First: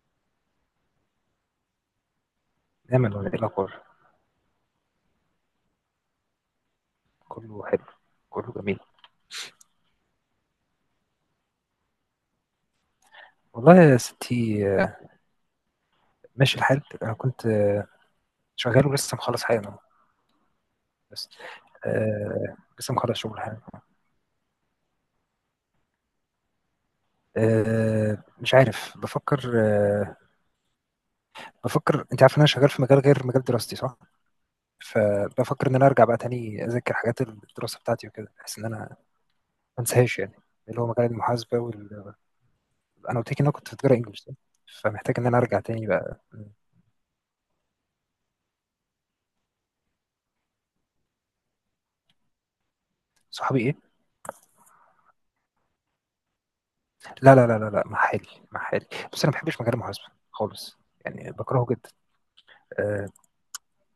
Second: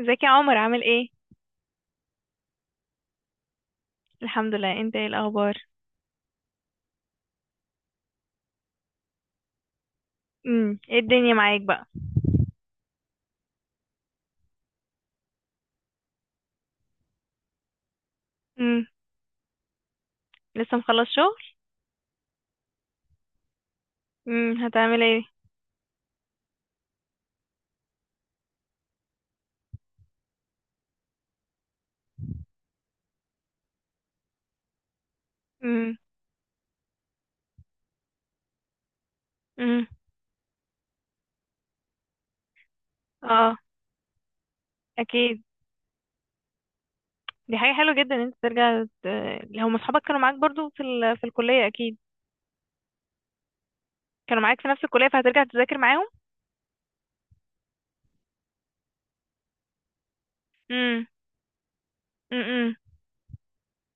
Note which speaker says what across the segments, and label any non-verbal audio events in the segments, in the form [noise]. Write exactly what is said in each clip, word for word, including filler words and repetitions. Speaker 1: ازيك يا عمر عامل ايه؟
Speaker 2: نعمل ولا ايه الاخبار؟
Speaker 1: الحمد لله. انت ايه الاخبار؟
Speaker 2: كله حلو. كله جميل.
Speaker 1: امم ايه الدنيا معاك بقى؟
Speaker 2: والله يا ستي، آه، ماشي الحال. انا كنت آه،
Speaker 1: امم
Speaker 2: شغال ولسه مخلص حالا أهو.
Speaker 1: لسه مخلص
Speaker 2: بس
Speaker 1: شغل؟
Speaker 2: آه، لسه مخلص شغل حالا.
Speaker 1: امم هتعمل ايه؟
Speaker 2: آه، مش عارف. بفكر آه، بفكر. انت عارف ان انا شغال في مجال غير مجال دراستي، صح؟ فبفكر ان انا
Speaker 1: امم
Speaker 2: ارجع بقى تاني اذاكر حاجات الدراسه بتاعتي وكده، بحيث ان انا ما
Speaker 1: امم
Speaker 2: انساهاش يعني، اللي هو مجال المحاسبه وال... انا قلت لك ان انا
Speaker 1: اه
Speaker 2: كنت بتجرى انجلش، صح؟ فمحتاج ان انا
Speaker 1: اكيد،
Speaker 2: ارجع تاني بقى.
Speaker 1: دي حاجه حلوه جدا ان انت ترجع ت- هم اصحابك كانوا معاك برضو في ال... في الكليه اكيد؟
Speaker 2: صحابي ايه؟
Speaker 1: كانوا معاك في نفس الكليه فهترجع تذاكر معاهم؟
Speaker 2: لا لا لا لا لا، محالي محالي. بس انا ما بحبش مجال المحاسبه خالص،
Speaker 1: امم
Speaker 2: يعني بكرهه جدا.
Speaker 1: امم
Speaker 2: أه،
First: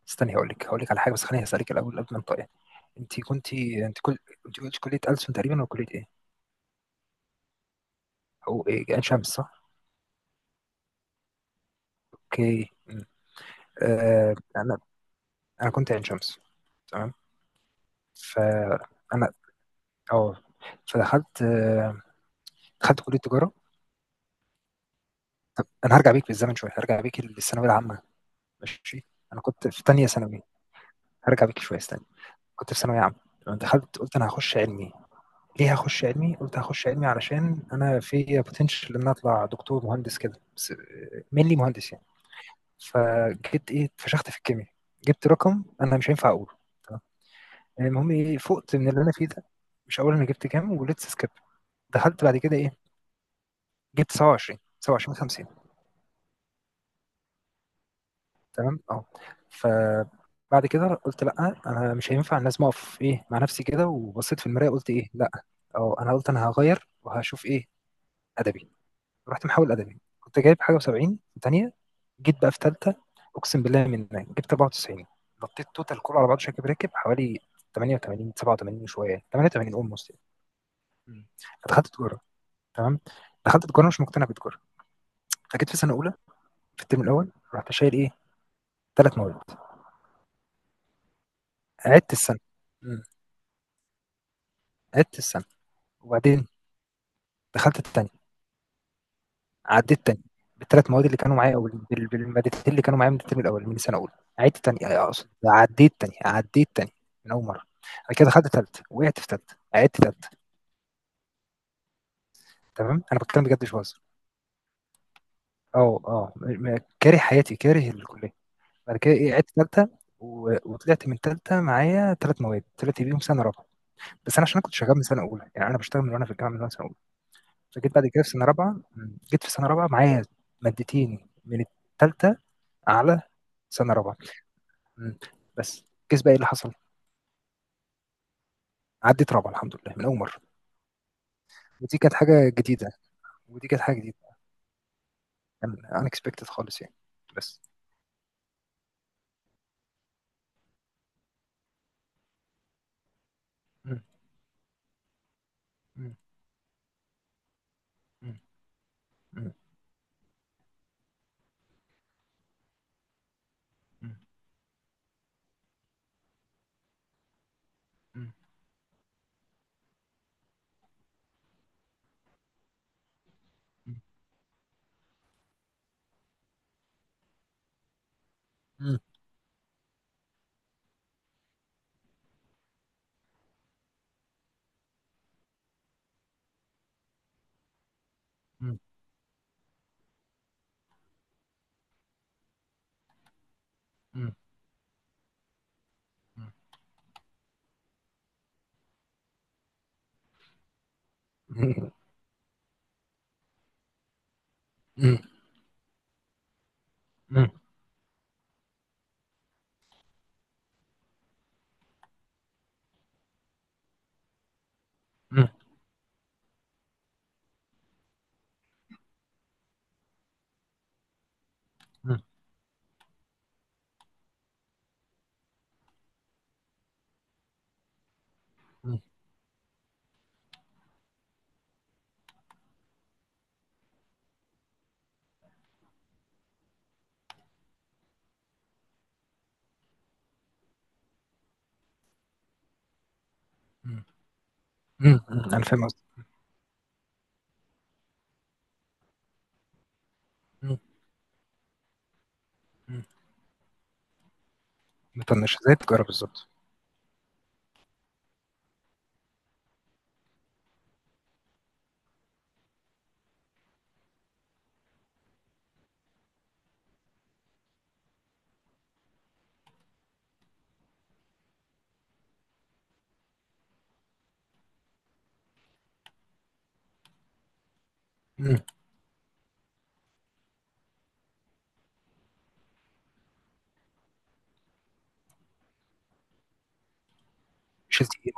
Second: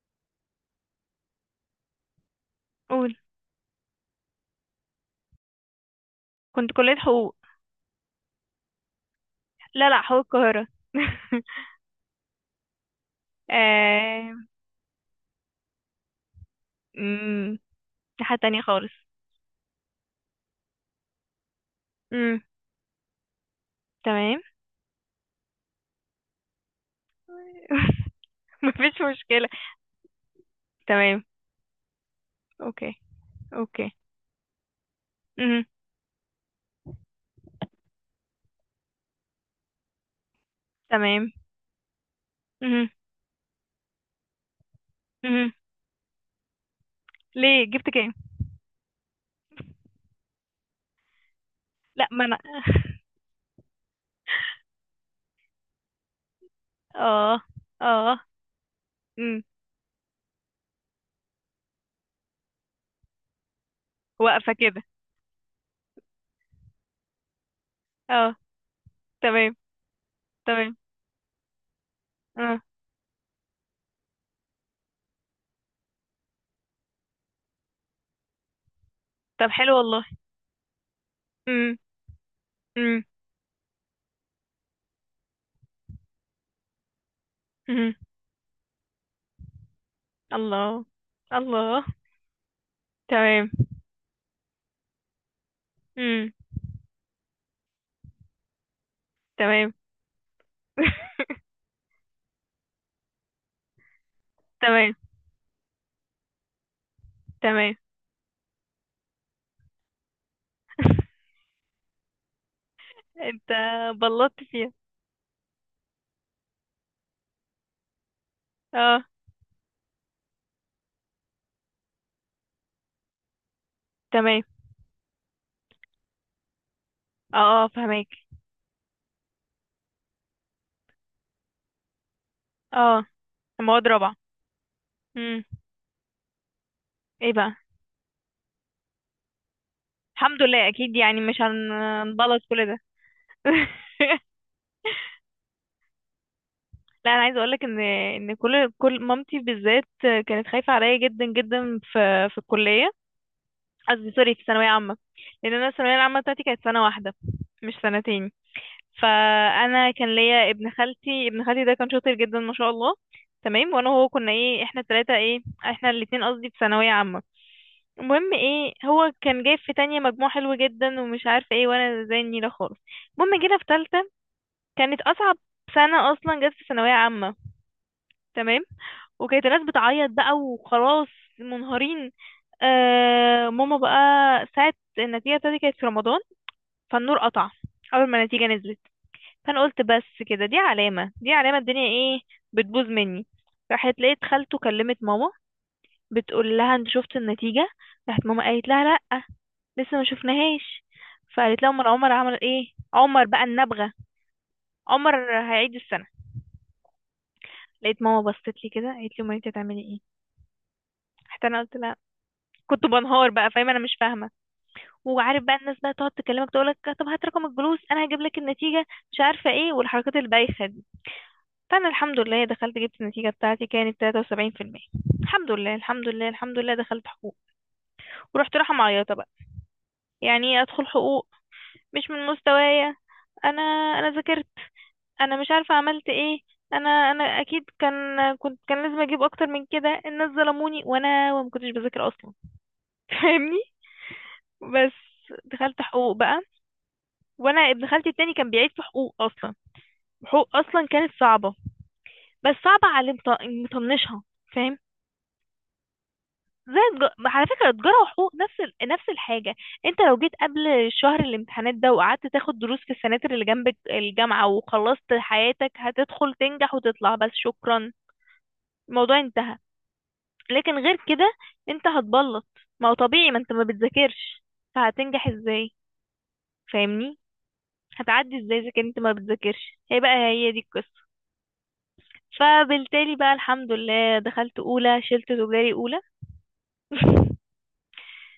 Speaker 2: استني، هقول لك هقول لك على حاجه، بس خليني اسالك الاول قبل ما انطق.
Speaker 1: قول.
Speaker 2: انت كنت انت كل انت قلت كليه ألسن تقريبا، ولا كليه ايه؟
Speaker 1: كنت كليه حقوق.
Speaker 2: او ايه، عين شمس، صح؟
Speaker 1: لا لا، حقوق القاهره.
Speaker 2: اوكي م.
Speaker 1: [laughs]
Speaker 2: أه،
Speaker 1: آه...
Speaker 2: انا انا كنت عين شمس. تمام.
Speaker 1: امم دي حاجه تانية خالص.
Speaker 2: فانا اه فدخلت آه،
Speaker 1: امم
Speaker 2: دخلت كليه تجاره.
Speaker 1: تمام.
Speaker 2: انا هرجع بيك بالزمن شويه، هرجع بيك للثانويه العامه.
Speaker 1: [laughs] مفيش
Speaker 2: ماشي، انا
Speaker 1: مشكله.
Speaker 2: كنت في تانية ثانوي.
Speaker 1: تمام.
Speaker 2: هرجع بيك شويه، استنى. كنت في
Speaker 1: اوكي،
Speaker 2: ثانويه عامه، تمام؟
Speaker 1: اوكي.
Speaker 2: دخلت، قلت انا هخش علمي.
Speaker 1: مهم.
Speaker 2: ليه هخش علمي؟ قلت هخش علمي علشان انا في بوتنشال ان أنا اطلع دكتور مهندس كده، بس
Speaker 1: تمام.
Speaker 2: مينلي مهندس يعني.
Speaker 1: مهم.
Speaker 2: فجيت ايه، اتفشخت في الكيمياء. جبت
Speaker 1: مهم.
Speaker 2: رقم انا مش هينفع اقوله، تمام؟
Speaker 1: ليه
Speaker 2: يعني
Speaker 1: جبت
Speaker 2: المهم
Speaker 1: كام؟
Speaker 2: ايه، فقت من اللي انا فيه ده. مش هقول انا جبت كام، وليتس سكيب.
Speaker 1: لا ما
Speaker 2: دخلت بعد
Speaker 1: انا.
Speaker 2: كده ايه؟ جبت سبعة وعشرين سبعة وعشرين خمسين.
Speaker 1: [laughs] اه. اه.
Speaker 2: تمام، اه،
Speaker 1: امم
Speaker 2: فبعد كده قلت لا، انا مش هينفع، لازم اقف ايه مع نفسي كده، وبصيت في
Speaker 1: واقفة
Speaker 2: المرايه
Speaker 1: كده.
Speaker 2: قلت ايه، لا. اه، انا قلت انا هغير وهشوف ايه،
Speaker 1: اه.
Speaker 2: ادبي. رحت
Speaker 1: تمام.
Speaker 2: محاول ادبي، كنت جايب حاجه
Speaker 1: تمام.
Speaker 2: وسبعين تانية. جيت بقى في
Speaker 1: اه.
Speaker 2: ثالثه، اقسم بالله من هناك جبت أربعة وتسعين. نطيت توتال كله على بعضه، شاكب راكب حوالي ثمانية وثمانين سبعة وثمانين وشويه
Speaker 1: طب
Speaker 2: ثمانية وثمانين،
Speaker 1: حلو والله.
Speaker 2: اولموست يعني. مم.
Speaker 1: امم
Speaker 2: فدخلت تجاره، تمام.
Speaker 1: امم
Speaker 2: دخلت تجاره، مش مقتنع بتجاره. فجيت في سنه اولى، في الترم الاول، رحت
Speaker 1: امم
Speaker 2: شايل ايه، ثلاث مواد.
Speaker 1: الله الله.
Speaker 2: عدت السنه. مم.
Speaker 1: تمام.
Speaker 2: عدت السنه
Speaker 1: امم
Speaker 2: وبعدين دخلت الثانيه.
Speaker 1: تمام.
Speaker 2: عديت تاني بالثلاث مواد اللي كانوا معايا،
Speaker 1: [laughs]
Speaker 2: او بال- بالمادتين اللي كانوا معايا من الترم الاول من سنه اولى. عدت تاني آه،
Speaker 1: تمام.
Speaker 2: آه، اقصد عديت تاني عديت تاني من اول مره.
Speaker 1: تمام.
Speaker 2: بعد كده دخلت ثالثه، وقعت في ثالثه، عدت ثالثه، تمام. انا بتكلم
Speaker 1: انت
Speaker 2: بجد، مش بهزر.
Speaker 1: بلطت فيها؟
Speaker 2: اه اه، م- م- كاره حياتي، كاره الكليه. بعد
Speaker 1: اه.
Speaker 2: كده ايه، عدت ثالثه، و- وطلعت من ثالثه معايا ثلاث مواد، طلعت بيهم سنه رابعه. بس
Speaker 1: تمام.
Speaker 2: انا، عشان أنا كنت شغال من سنه اولى، يعني انا بشتغل من وانا في الجامعه، من وانا سنه اولى.
Speaker 1: اه اه
Speaker 2: فجيت بعد
Speaker 1: فهمك.
Speaker 2: كده في سنه رابعه. م، جيت في سنه رابعه معايا مادتين من الثالثه،
Speaker 1: اه.
Speaker 2: على
Speaker 1: مواد
Speaker 2: سنه
Speaker 1: رابعة.
Speaker 2: رابعه. مم.
Speaker 1: امم
Speaker 2: بس كيس بقى، ايه اللي حصل؟
Speaker 1: ايه بقى؟
Speaker 2: عدت رابعه الحمد لله، من اول مره.
Speaker 1: الحمد لله اكيد، يعني مش
Speaker 2: ودي كانت
Speaker 1: هنبلط
Speaker 2: حاجه
Speaker 1: كل ده.
Speaker 2: جديده، ودي كانت حاجه جديده.
Speaker 1: [laughs]
Speaker 2: ان اكسبكتد خالص يعني.
Speaker 1: لا انا عايزه
Speaker 2: بس.
Speaker 1: اقولك ان ان كل كل مامتي بالذات كانت خايفه عليا جدا جدا في في الكليه.
Speaker 2: مم.
Speaker 1: قصدي سوري، في ثانويه عامه. لان انا الثانويه
Speaker 2: مم.
Speaker 1: العامه بتاعتي كانت سنه واحده، مش سنتين.
Speaker 2: مم. مم.
Speaker 1: فانا كان ليا ابن خالتي ابن خالتي ده كان شاطر جدا ما شاء الله. تمام. وانا وهو
Speaker 2: مم.
Speaker 1: كنا ايه، احنا التلاته ايه، احنا الاتنين قصدي، في ثانويه عامه.
Speaker 2: مم.
Speaker 1: المهم ايه، هو كان جايب في تانية مجموع حلو جدا ومش عارفه ايه، وانا زي النيله خالص. المهم جينا في تالته، كانت اصعب سنه اصلا جت في ثانويه عامه. تمام.
Speaker 2: مم.
Speaker 1: وكانت الناس بتعيط بقى وخلاص، منهارين. آه ماما بقى، ساعة النتيجة بتاعتي كانت في رمضان، فالنور قطع أول ما النتيجة
Speaker 2: مم.
Speaker 1: نزلت. فأنا قلت بس كده، دي علامة، دي علامة الدنيا ايه، بتبوظ مني. راحت لقيت
Speaker 2: مم.
Speaker 1: خالته كلمت ماما، بتقول لها انت شفت النتيجة؟ راحت ماما قالت لها لأ، لسه ما شفناهاش. فقالت لها امال
Speaker 2: مم.
Speaker 1: عمر عمل ايه؟ عمر بقى النبغة.
Speaker 2: مم.
Speaker 1: عمر
Speaker 2: مم.
Speaker 1: هيعيد السنة.
Speaker 2: مم.
Speaker 1: لقيت ماما بصت لي كده قالت لي امال انت هتعملي ايه؟ حتى انا قلت لها، كنت بنهار بقى، فاهمة انا مش فاهمة. وعارف
Speaker 2: مم.
Speaker 1: بقى الناس بقى تقعد تكلمك تقولك طب هات رقم الجلوس انا هجيب لك النتيجه، مش عارفه ايه، والحركات البايخه دي. فانا الحمد لله دخلت جبت النتيجه بتاعتي كانت ثلاث وسبعين في المية. الحمد لله، الحمد لله، الحمد لله، دخلت حقوق. ورحت رايحه
Speaker 2: مم.
Speaker 1: معيطه بقى، يعني ايه ادخل حقوق؟ مش من مستوايا. انا انا ذاكرت، انا مش عارفه عملت ايه، انا انا اكيد كان، كنت كان لازم اجيب اكتر من كده، الناس ظلموني، وانا وما كنتش بذاكر اصلا. [laughs] فاهمني؟
Speaker 2: مم.
Speaker 1: بس
Speaker 2: مم. انا
Speaker 1: دخلت
Speaker 2: فاهم قصدي.
Speaker 1: حقوق بقى. وانا ابن خالتي التاني كان بيعيد في حقوق اصلا. حقوق
Speaker 2: مم.
Speaker 1: اصلا كانت صعبه، بس صعبه
Speaker 2: مم.
Speaker 1: على اللي مط- مطنشها. فاهم؟
Speaker 2: مطنشه زي التجاره بالظبط.
Speaker 1: زي الج... على فكره تجاره وحقوق نفس ال... نفس الحاجه. انت لو جيت قبل شهر الامتحانات ده وقعدت تاخد دروس في السناتر اللي جنب الجامعه وخلصت حياتك، هتدخل تنجح وتطلع، بس شكرا. الموضوع انتهى. لكن غير كده انت هتبلط. ما هو طبيعي، ما انت ما بتذاكرش، فهتنجح ازاي؟ فاهمني؟ هتعدي ازاي
Speaker 2: مم.
Speaker 1: اذا كنت ما بتذاكرش؟ هي بقى هي دي القصه. فبالتالي بقى الحمد لله دخلت اولى شلت تجاري اولى. [laughs]
Speaker 2: مش دي.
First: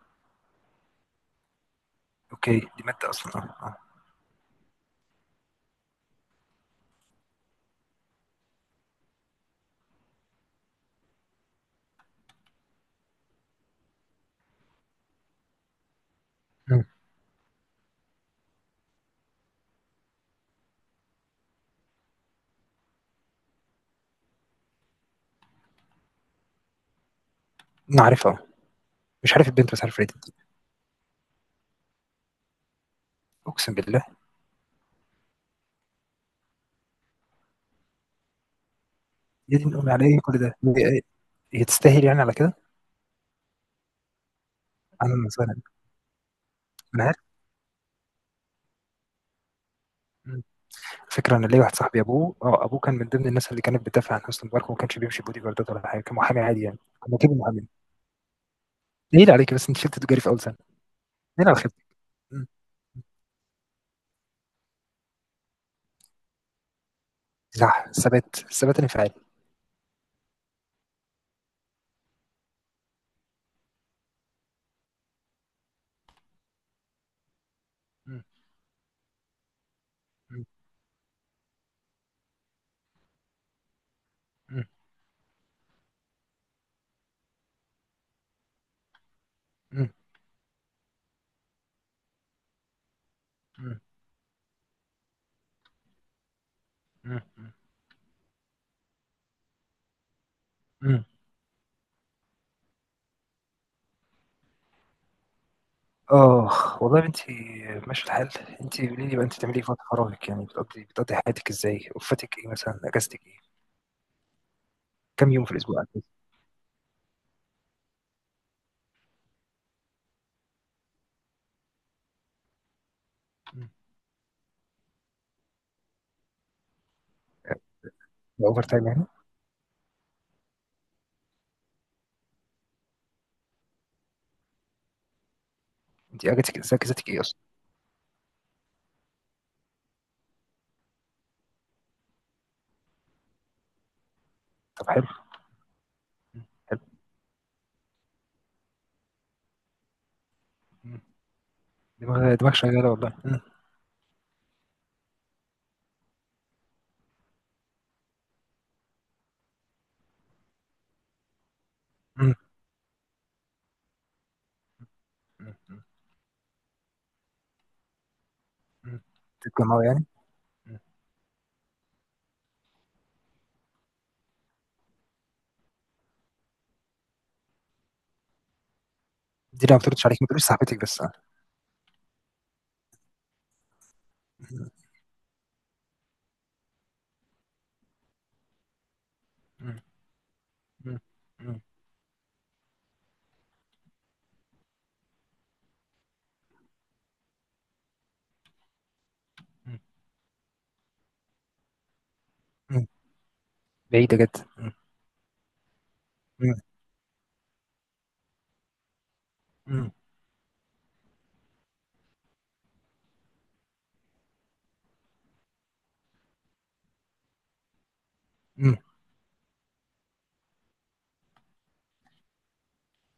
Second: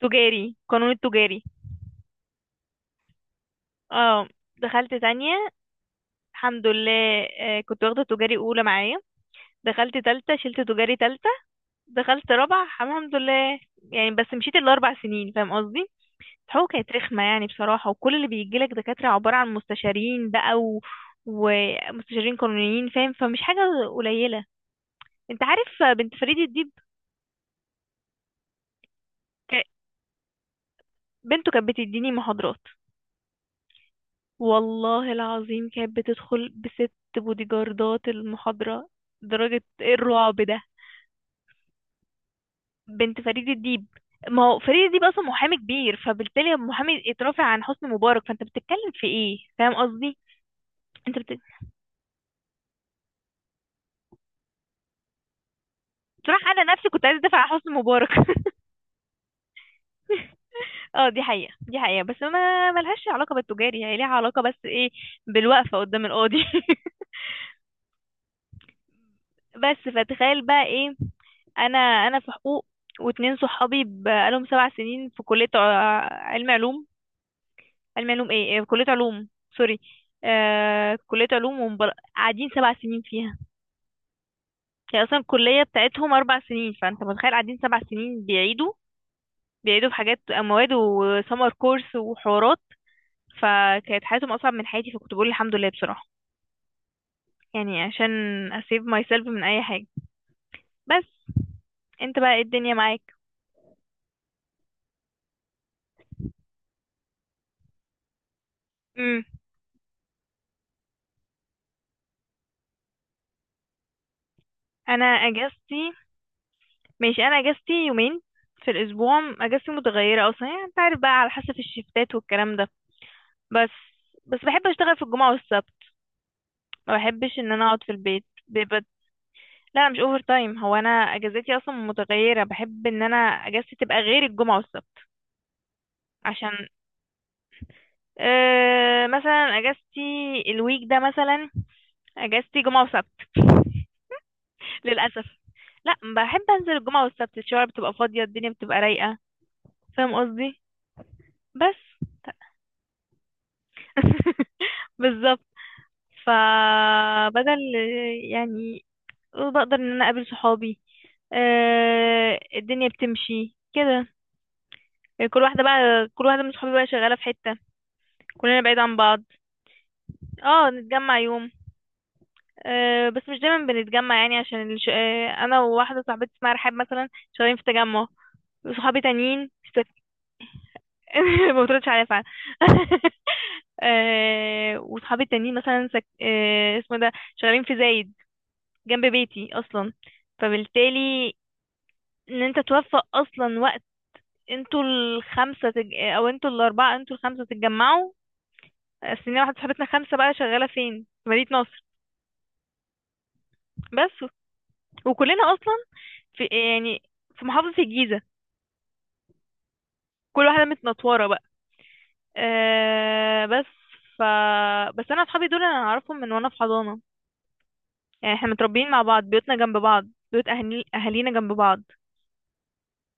Speaker 1: تجاري، قانون التجاري.
Speaker 2: اوكي، دي ماده اصلا، اه اه.
Speaker 1: اه. دخلت تانية الحمد لله، آه، كنت واخدة تجاري أولى معايا. دخلت تالتة شلت تجاري تالتة. دخلت رابعة الحمد لله. يعني بس مشيت الأربع سنين، فاهم قصدي؟ الحقوق
Speaker 2: مم.
Speaker 1: كانت رخمة يعني بصراحة، وكل اللي بيجيلك دكاترة عبارة عن مستشارين بقى و... ومستشارين قانونيين، فاهم؟ فمش حاجة قليلة. انت عارف بنت فريد الديب؟
Speaker 2: انا عارفها. مش عارف
Speaker 1: ك-
Speaker 2: البنت، بس عارف ريدت.
Speaker 1: بنته كانت بتديني محاضرات.
Speaker 2: اقسم بالله.
Speaker 1: والله العظيم كانت بتدخل بست بودي جاردات المحاضرة.
Speaker 2: يا
Speaker 1: درجة
Speaker 2: دين أمي
Speaker 1: ايه
Speaker 2: على إيه
Speaker 1: الرعب
Speaker 2: كل ده؟
Speaker 1: ده؟
Speaker 2: هي هي تستاهل يعني على كده؟
Speaker 1: بنت فريد الديب. ما هو فريد الديب اصلا
Speaker 2: أهلا وسهلا.
Speaker 1: محامي كبير، فبالتالي محامي
Speaker 2: أنا عارف.
Speaker 1: اترافع عن حسني مبارك، فانت بتتكلم في ايه؟ فاهم قصدي؟
Speaker 2: مم.
Speaker 1: انت
Speaker 2: فكرة،
Speaker 1: بت...
Speaker 2: أنا ليا واحد صاحبي، أبوه أه أبوه كان من ضمن الناس اللي كانت بتدافع عن حسني مبارك، وما كانش بيمشي بودي جاردات ولا حاجة، كان محامي
Speaker 1: بصراحة
Speaker 2: عادي
Speaker 1: انا
Speaker 2: يعني.
Speaker 1: نفسي كنت
Speaker 2: كان
Speaker 1: عايزة
Speaker 2: وكيل
Speaker 1: ادافع عن
Speaker 2: محامي.
Speaker 1: حسني مبارك. [laughs]
Speaker 2: نيل عليك، بس أنت شلت تجاري في أول سنة.
Speaker 1: اه دي
Speaker 2: نيل
Speaker 1: حقيقة،
Speaker 2: على
Speaker 1: دي
Speaker 2: خيبتك.
Speaker 1: حقيقة، بس
Speaker 2: مم.
Speaker 1: ما ملهاش علاقة بالتجاري، هي ليها علاقة بس ايه، بالوقفة قدام القاضي. [laughs]
Speaker 2: صح، ثبات، ثبات انفعالي.
Speaker 1: بس فتخيل بقى ايه، انا انا في حقوق، واتنين صحابي بقالهم سبع سنين في كلية ع- علم علوم، علم
Speaker 2: مم.
Speaker 1: علوم ايه، إيه، كلية علوم، سوري،
Speaker 2: مم.
Speaker 1: آه كلية علوم. ومبر... قاعدين سبع سنين فيها.
Speaker 2: مم.
Speaker 1: هي اصلا الكلية بتاعتهم اربع سنين، فانت متخيل قاعدين سبع سنين بيعيدوا،
Speaker 2: مم.
Speaker 1: بيعيدوا في حاجات مواد وسمر كورس وحوارات.
Speaker 2: مم.
Speaker 1: فكانت حياتهم اصعب من حياتي، فكنت بقول الحمد لله بصراحة.
Speaker 2: مم.
Speaker 1: يعني عشان اسيب ماي سيلف من اي حاجة.
Speaker 2: مم.
Speaker 1: بس انت بقى ايه الدنيا معاك؟
Speaker 2: آه، والله يا بنتي، ماشي الحال. أنت قولي لي
Speaker 1: امم
Speaker 2: بقى، أنت بتعملي إيه في وقت فراغك؟ يعني بتقضي بتقضي حياتك إزاي؟ وقفتك إيه مثلا؟ أجازتك إيه؟
Speaker 1: انا
Speaker 2: كم يوم في الأسبوع؟
Speaker 1: اجازتي،
Speaker 2: أجازة؟
Speaker 1: ماشي، انا اجازتي يومين في الاسبوع. اجازتي متغيره اصلا، يعني انت عارف بقى على حسب الشفتات والكلام ده.
Speaker 2: مم.
Speaker 1: بس بس بحب اشتغل في الجمعه والسبت، ما بحبش ان انا اقعد في البيت
Speaker 2: أوفر
Speaker 1: بيبقى.
Speaker 2: تايم يعني؟
Speaker 1: لا انا مش اوفر تايم، هو انا اجازتي اصلا متغيره، بحب ان انا اجازتي تبقى غير الجمعه والسبت،
Speaker 2: انت اجتك
Speaker 1: عشان
Speaker 2: ذاكرتك ايه اصلا؟
Speaker 1: أه مثلا اجازتي الويك ده مثلا، اجازتي جمعه وسبت
Speaker 2: طب حلو.
Speaker 1: للاسف. لا، بحب انزل
Speaker 2: حلو.
Speaker 1: الجمعه والسبت، الشوارع بتبقى فاضيه، الدنيا بتبقى رايقه، فاهم قصدي؟
Speaker 2: مم.
Speaker 1: بس.
Speaker 2: دماغ دماغ شغاله والله. مم.
Speaker 1: بالظبط. فبدل يعني، بقدر ان انا اقابل صحابي.
Speaker 2: مم.
Speaker 1: آه الدنيا بتمشي كده يعني. كل
Speaker 2: مم.
Speaker 1: واحدة
Speaker 2: مم.
Speaker 1: بقى، كل واحدة من صحابي بقى شغالة في حتة، كلنا بعيد عن
Speaker 2: مم.
Speaker 1: بعض.
Speaker 2: تتجمعوا يعني.
Speaker 1: اه
Speaker 2: مم.
Speaker 1: نتجمع يوم، آه بس مش دايما بنتجمع، يعني عشان الش... آه انا وواحدة صاحبتي اسمها رحاب مثلا شغالين في تجمع، وصحابي تانيين
Speaker 2: دي
Speaker 1: في
Speaker 2: لو ما
Speaker 1: سك...
Speaker 2: بتردش عليك ما تقوليش صاحبتك بس آه.
Speaker 1: [laughs] ما بتردش عليا فعلا. [laughs]
Speaker 2: مم.
Speaker 1: آه وصحابي التانيين مثلا سك... آه اسمه إيه ده، شغالين في زايد، جنب بيتي
Speaker 2: مم.
Speaker 1: اصلا.
Speaker 2: مم.
Speaker 1: فبالتالي
Speaker 2: مم.
Speaker 1: ان انت توفق اصلا وقت انتوا الخمسه تج... او انتوا الاربعه، انتوا الخمسه تتجمعوا. السنين واحده
Speaker 2: مم.
Speaker 1: صاحبتنا خمسه بقى شغاله فين في مدينه نصر.
Speaker 2: مم. بعيده
Speaker 1: بس
Speaker 2: جدا. مم.
Speaker 1: وكلنا اصلا في
Speaker 2: مم.
Speaker 1: يعني في محافظه الجيزه.
Speaker 2: مم.
Speaker 1: كل واحده متنطوره بقى. آه بس ف، بس انا اصحابي دول انا اعرفهم من وانا في حضانه، يعني احنا
Speaker 2: مم.
Speaker 1: متربيين مع بعض، بيوتنا جنب بعض، بيوت اهالي اهالينا جنب بعض.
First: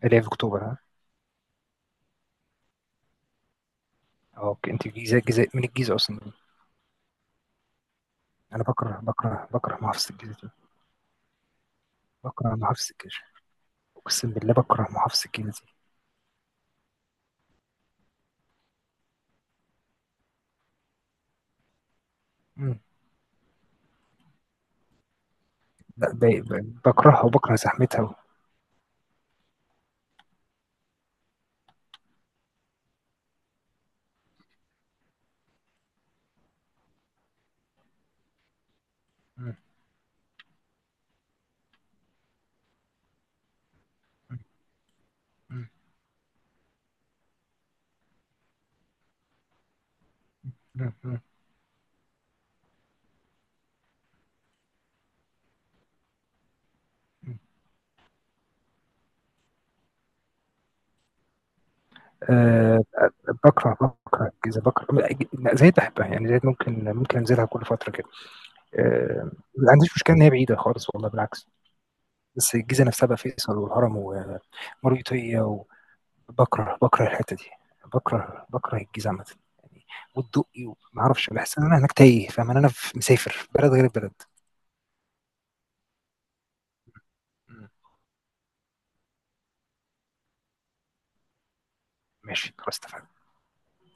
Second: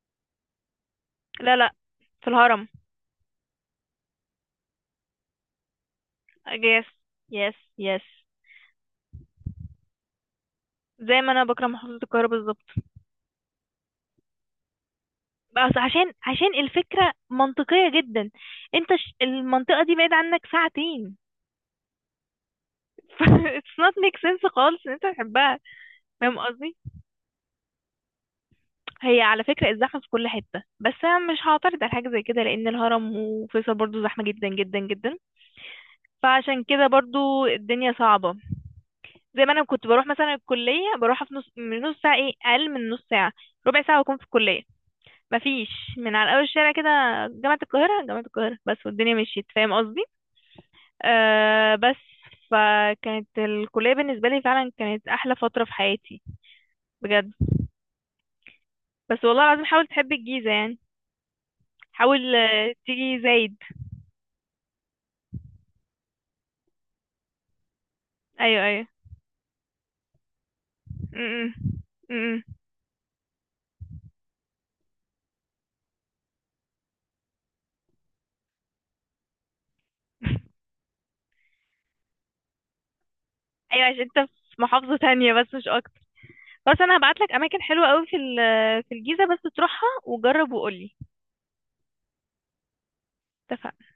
Speaker 2: اللي هي في اكتوبر، ها؟
Speaker 1: لا لا، في الهرم.
Speaker 2: اه، اوكي، انت الجيزه، الجيزه من الجيزه اصلا.
Speaker 1: يس، يس يس.
Speaker 2: انا بكره بكره بكره محافظه الجيزه دي.
Speaker 1: زي ما انا بكره محافظه القاهره
Speaker 2: بكره
Speaker 1: بالظبط.
Speaker 2: محافظه الجيزه، اقسم بالله بكره محافظه الجيزه دي.
Speaker 1: بس عشان عشان الفكرة منطقية جدا، انت ش... المنطقة دي بعيد عنك ساعتين.
Speaker 2: مم.
Speaker 1: [laughs] ف it's not make sense خالص ان انت تحبها.
Speaker 2: ب-
Speaker 1: فاهم
Speaker 2: ب- ب-
Speaker 1: قصدي؟
Speaker 2: بكرهها، وبكره زحمتها و...
Speaker 1: هي على فكرة الزحمة في كل حتة، بس انا مش هعترض على حاجة زي كده لان الهرم وفيصل برضو زحمة جدا جدا جدا. فعشان كده برضو الدنيا صعبة. زي ما
Speaker 2: مم.
Speaker 1: انا كنت بروح مثلا الكلية، بروحها في نص من نص ساعة، ايه اقل من نص ساعة، ربع ساعة واكون في الكلية. مفيش،
Speaker 2: مم.
Speaker 1: من على اول الشارع كده، جامعة القاهرة، جامعة القاهرة بس، والدنيا مشيت، فاهم قصدي؟
Speaker 2: مم.
Speaker 1: أه بس فكانت الكلية بالنسبة لي فعلا كانت أحلى فترة في حياتي بجد.
Speaker 2: مم.
Speaker 1: بس والله العظيم حاول تحب الجيزة يعني، حاول آه،
Speaker 2: آه،
Speaker 1: تيجي زايد.
Speaker 2: بكره بكره الجيزه، بكره. زايد بحبها يعني، زايد ممكن ممكن انزلها كل فتره كده.
Speaker 1: أيوه أيوه.
Speaker 2: آه، ما عنديش مشكله ان هي بعيده خالص والله، بالعكس.
Speaker 1: م-م. م-م.
Speaker 2: بس الجيزه نفسها بقى، فيصل والهرم ومريوطيه، وبكره بكره الحته دي، بكره بكره الجيزه عامه يعني.
Speaker 1: [laughs]
Speaker 2: والدقي، وما اعرفش، بحس ان انا هناك تايه، فاهم إن انا في- مسافر، في بلد غير
Speaker 1: أيوه عشان
Speaker 2: البلد.
Speaker 1: أنت في محافظة تانية بس مش أكتر. بس أنا هبعتلك أماكن
Speaker 2: مم،
Speaker 1: حلوة أوي في ال- في الجيزة بس تروحها وجرب وقولي.
Speaker 2: ماشي، خلاص، اتفقنا.
Speaker 1: اتفقنا.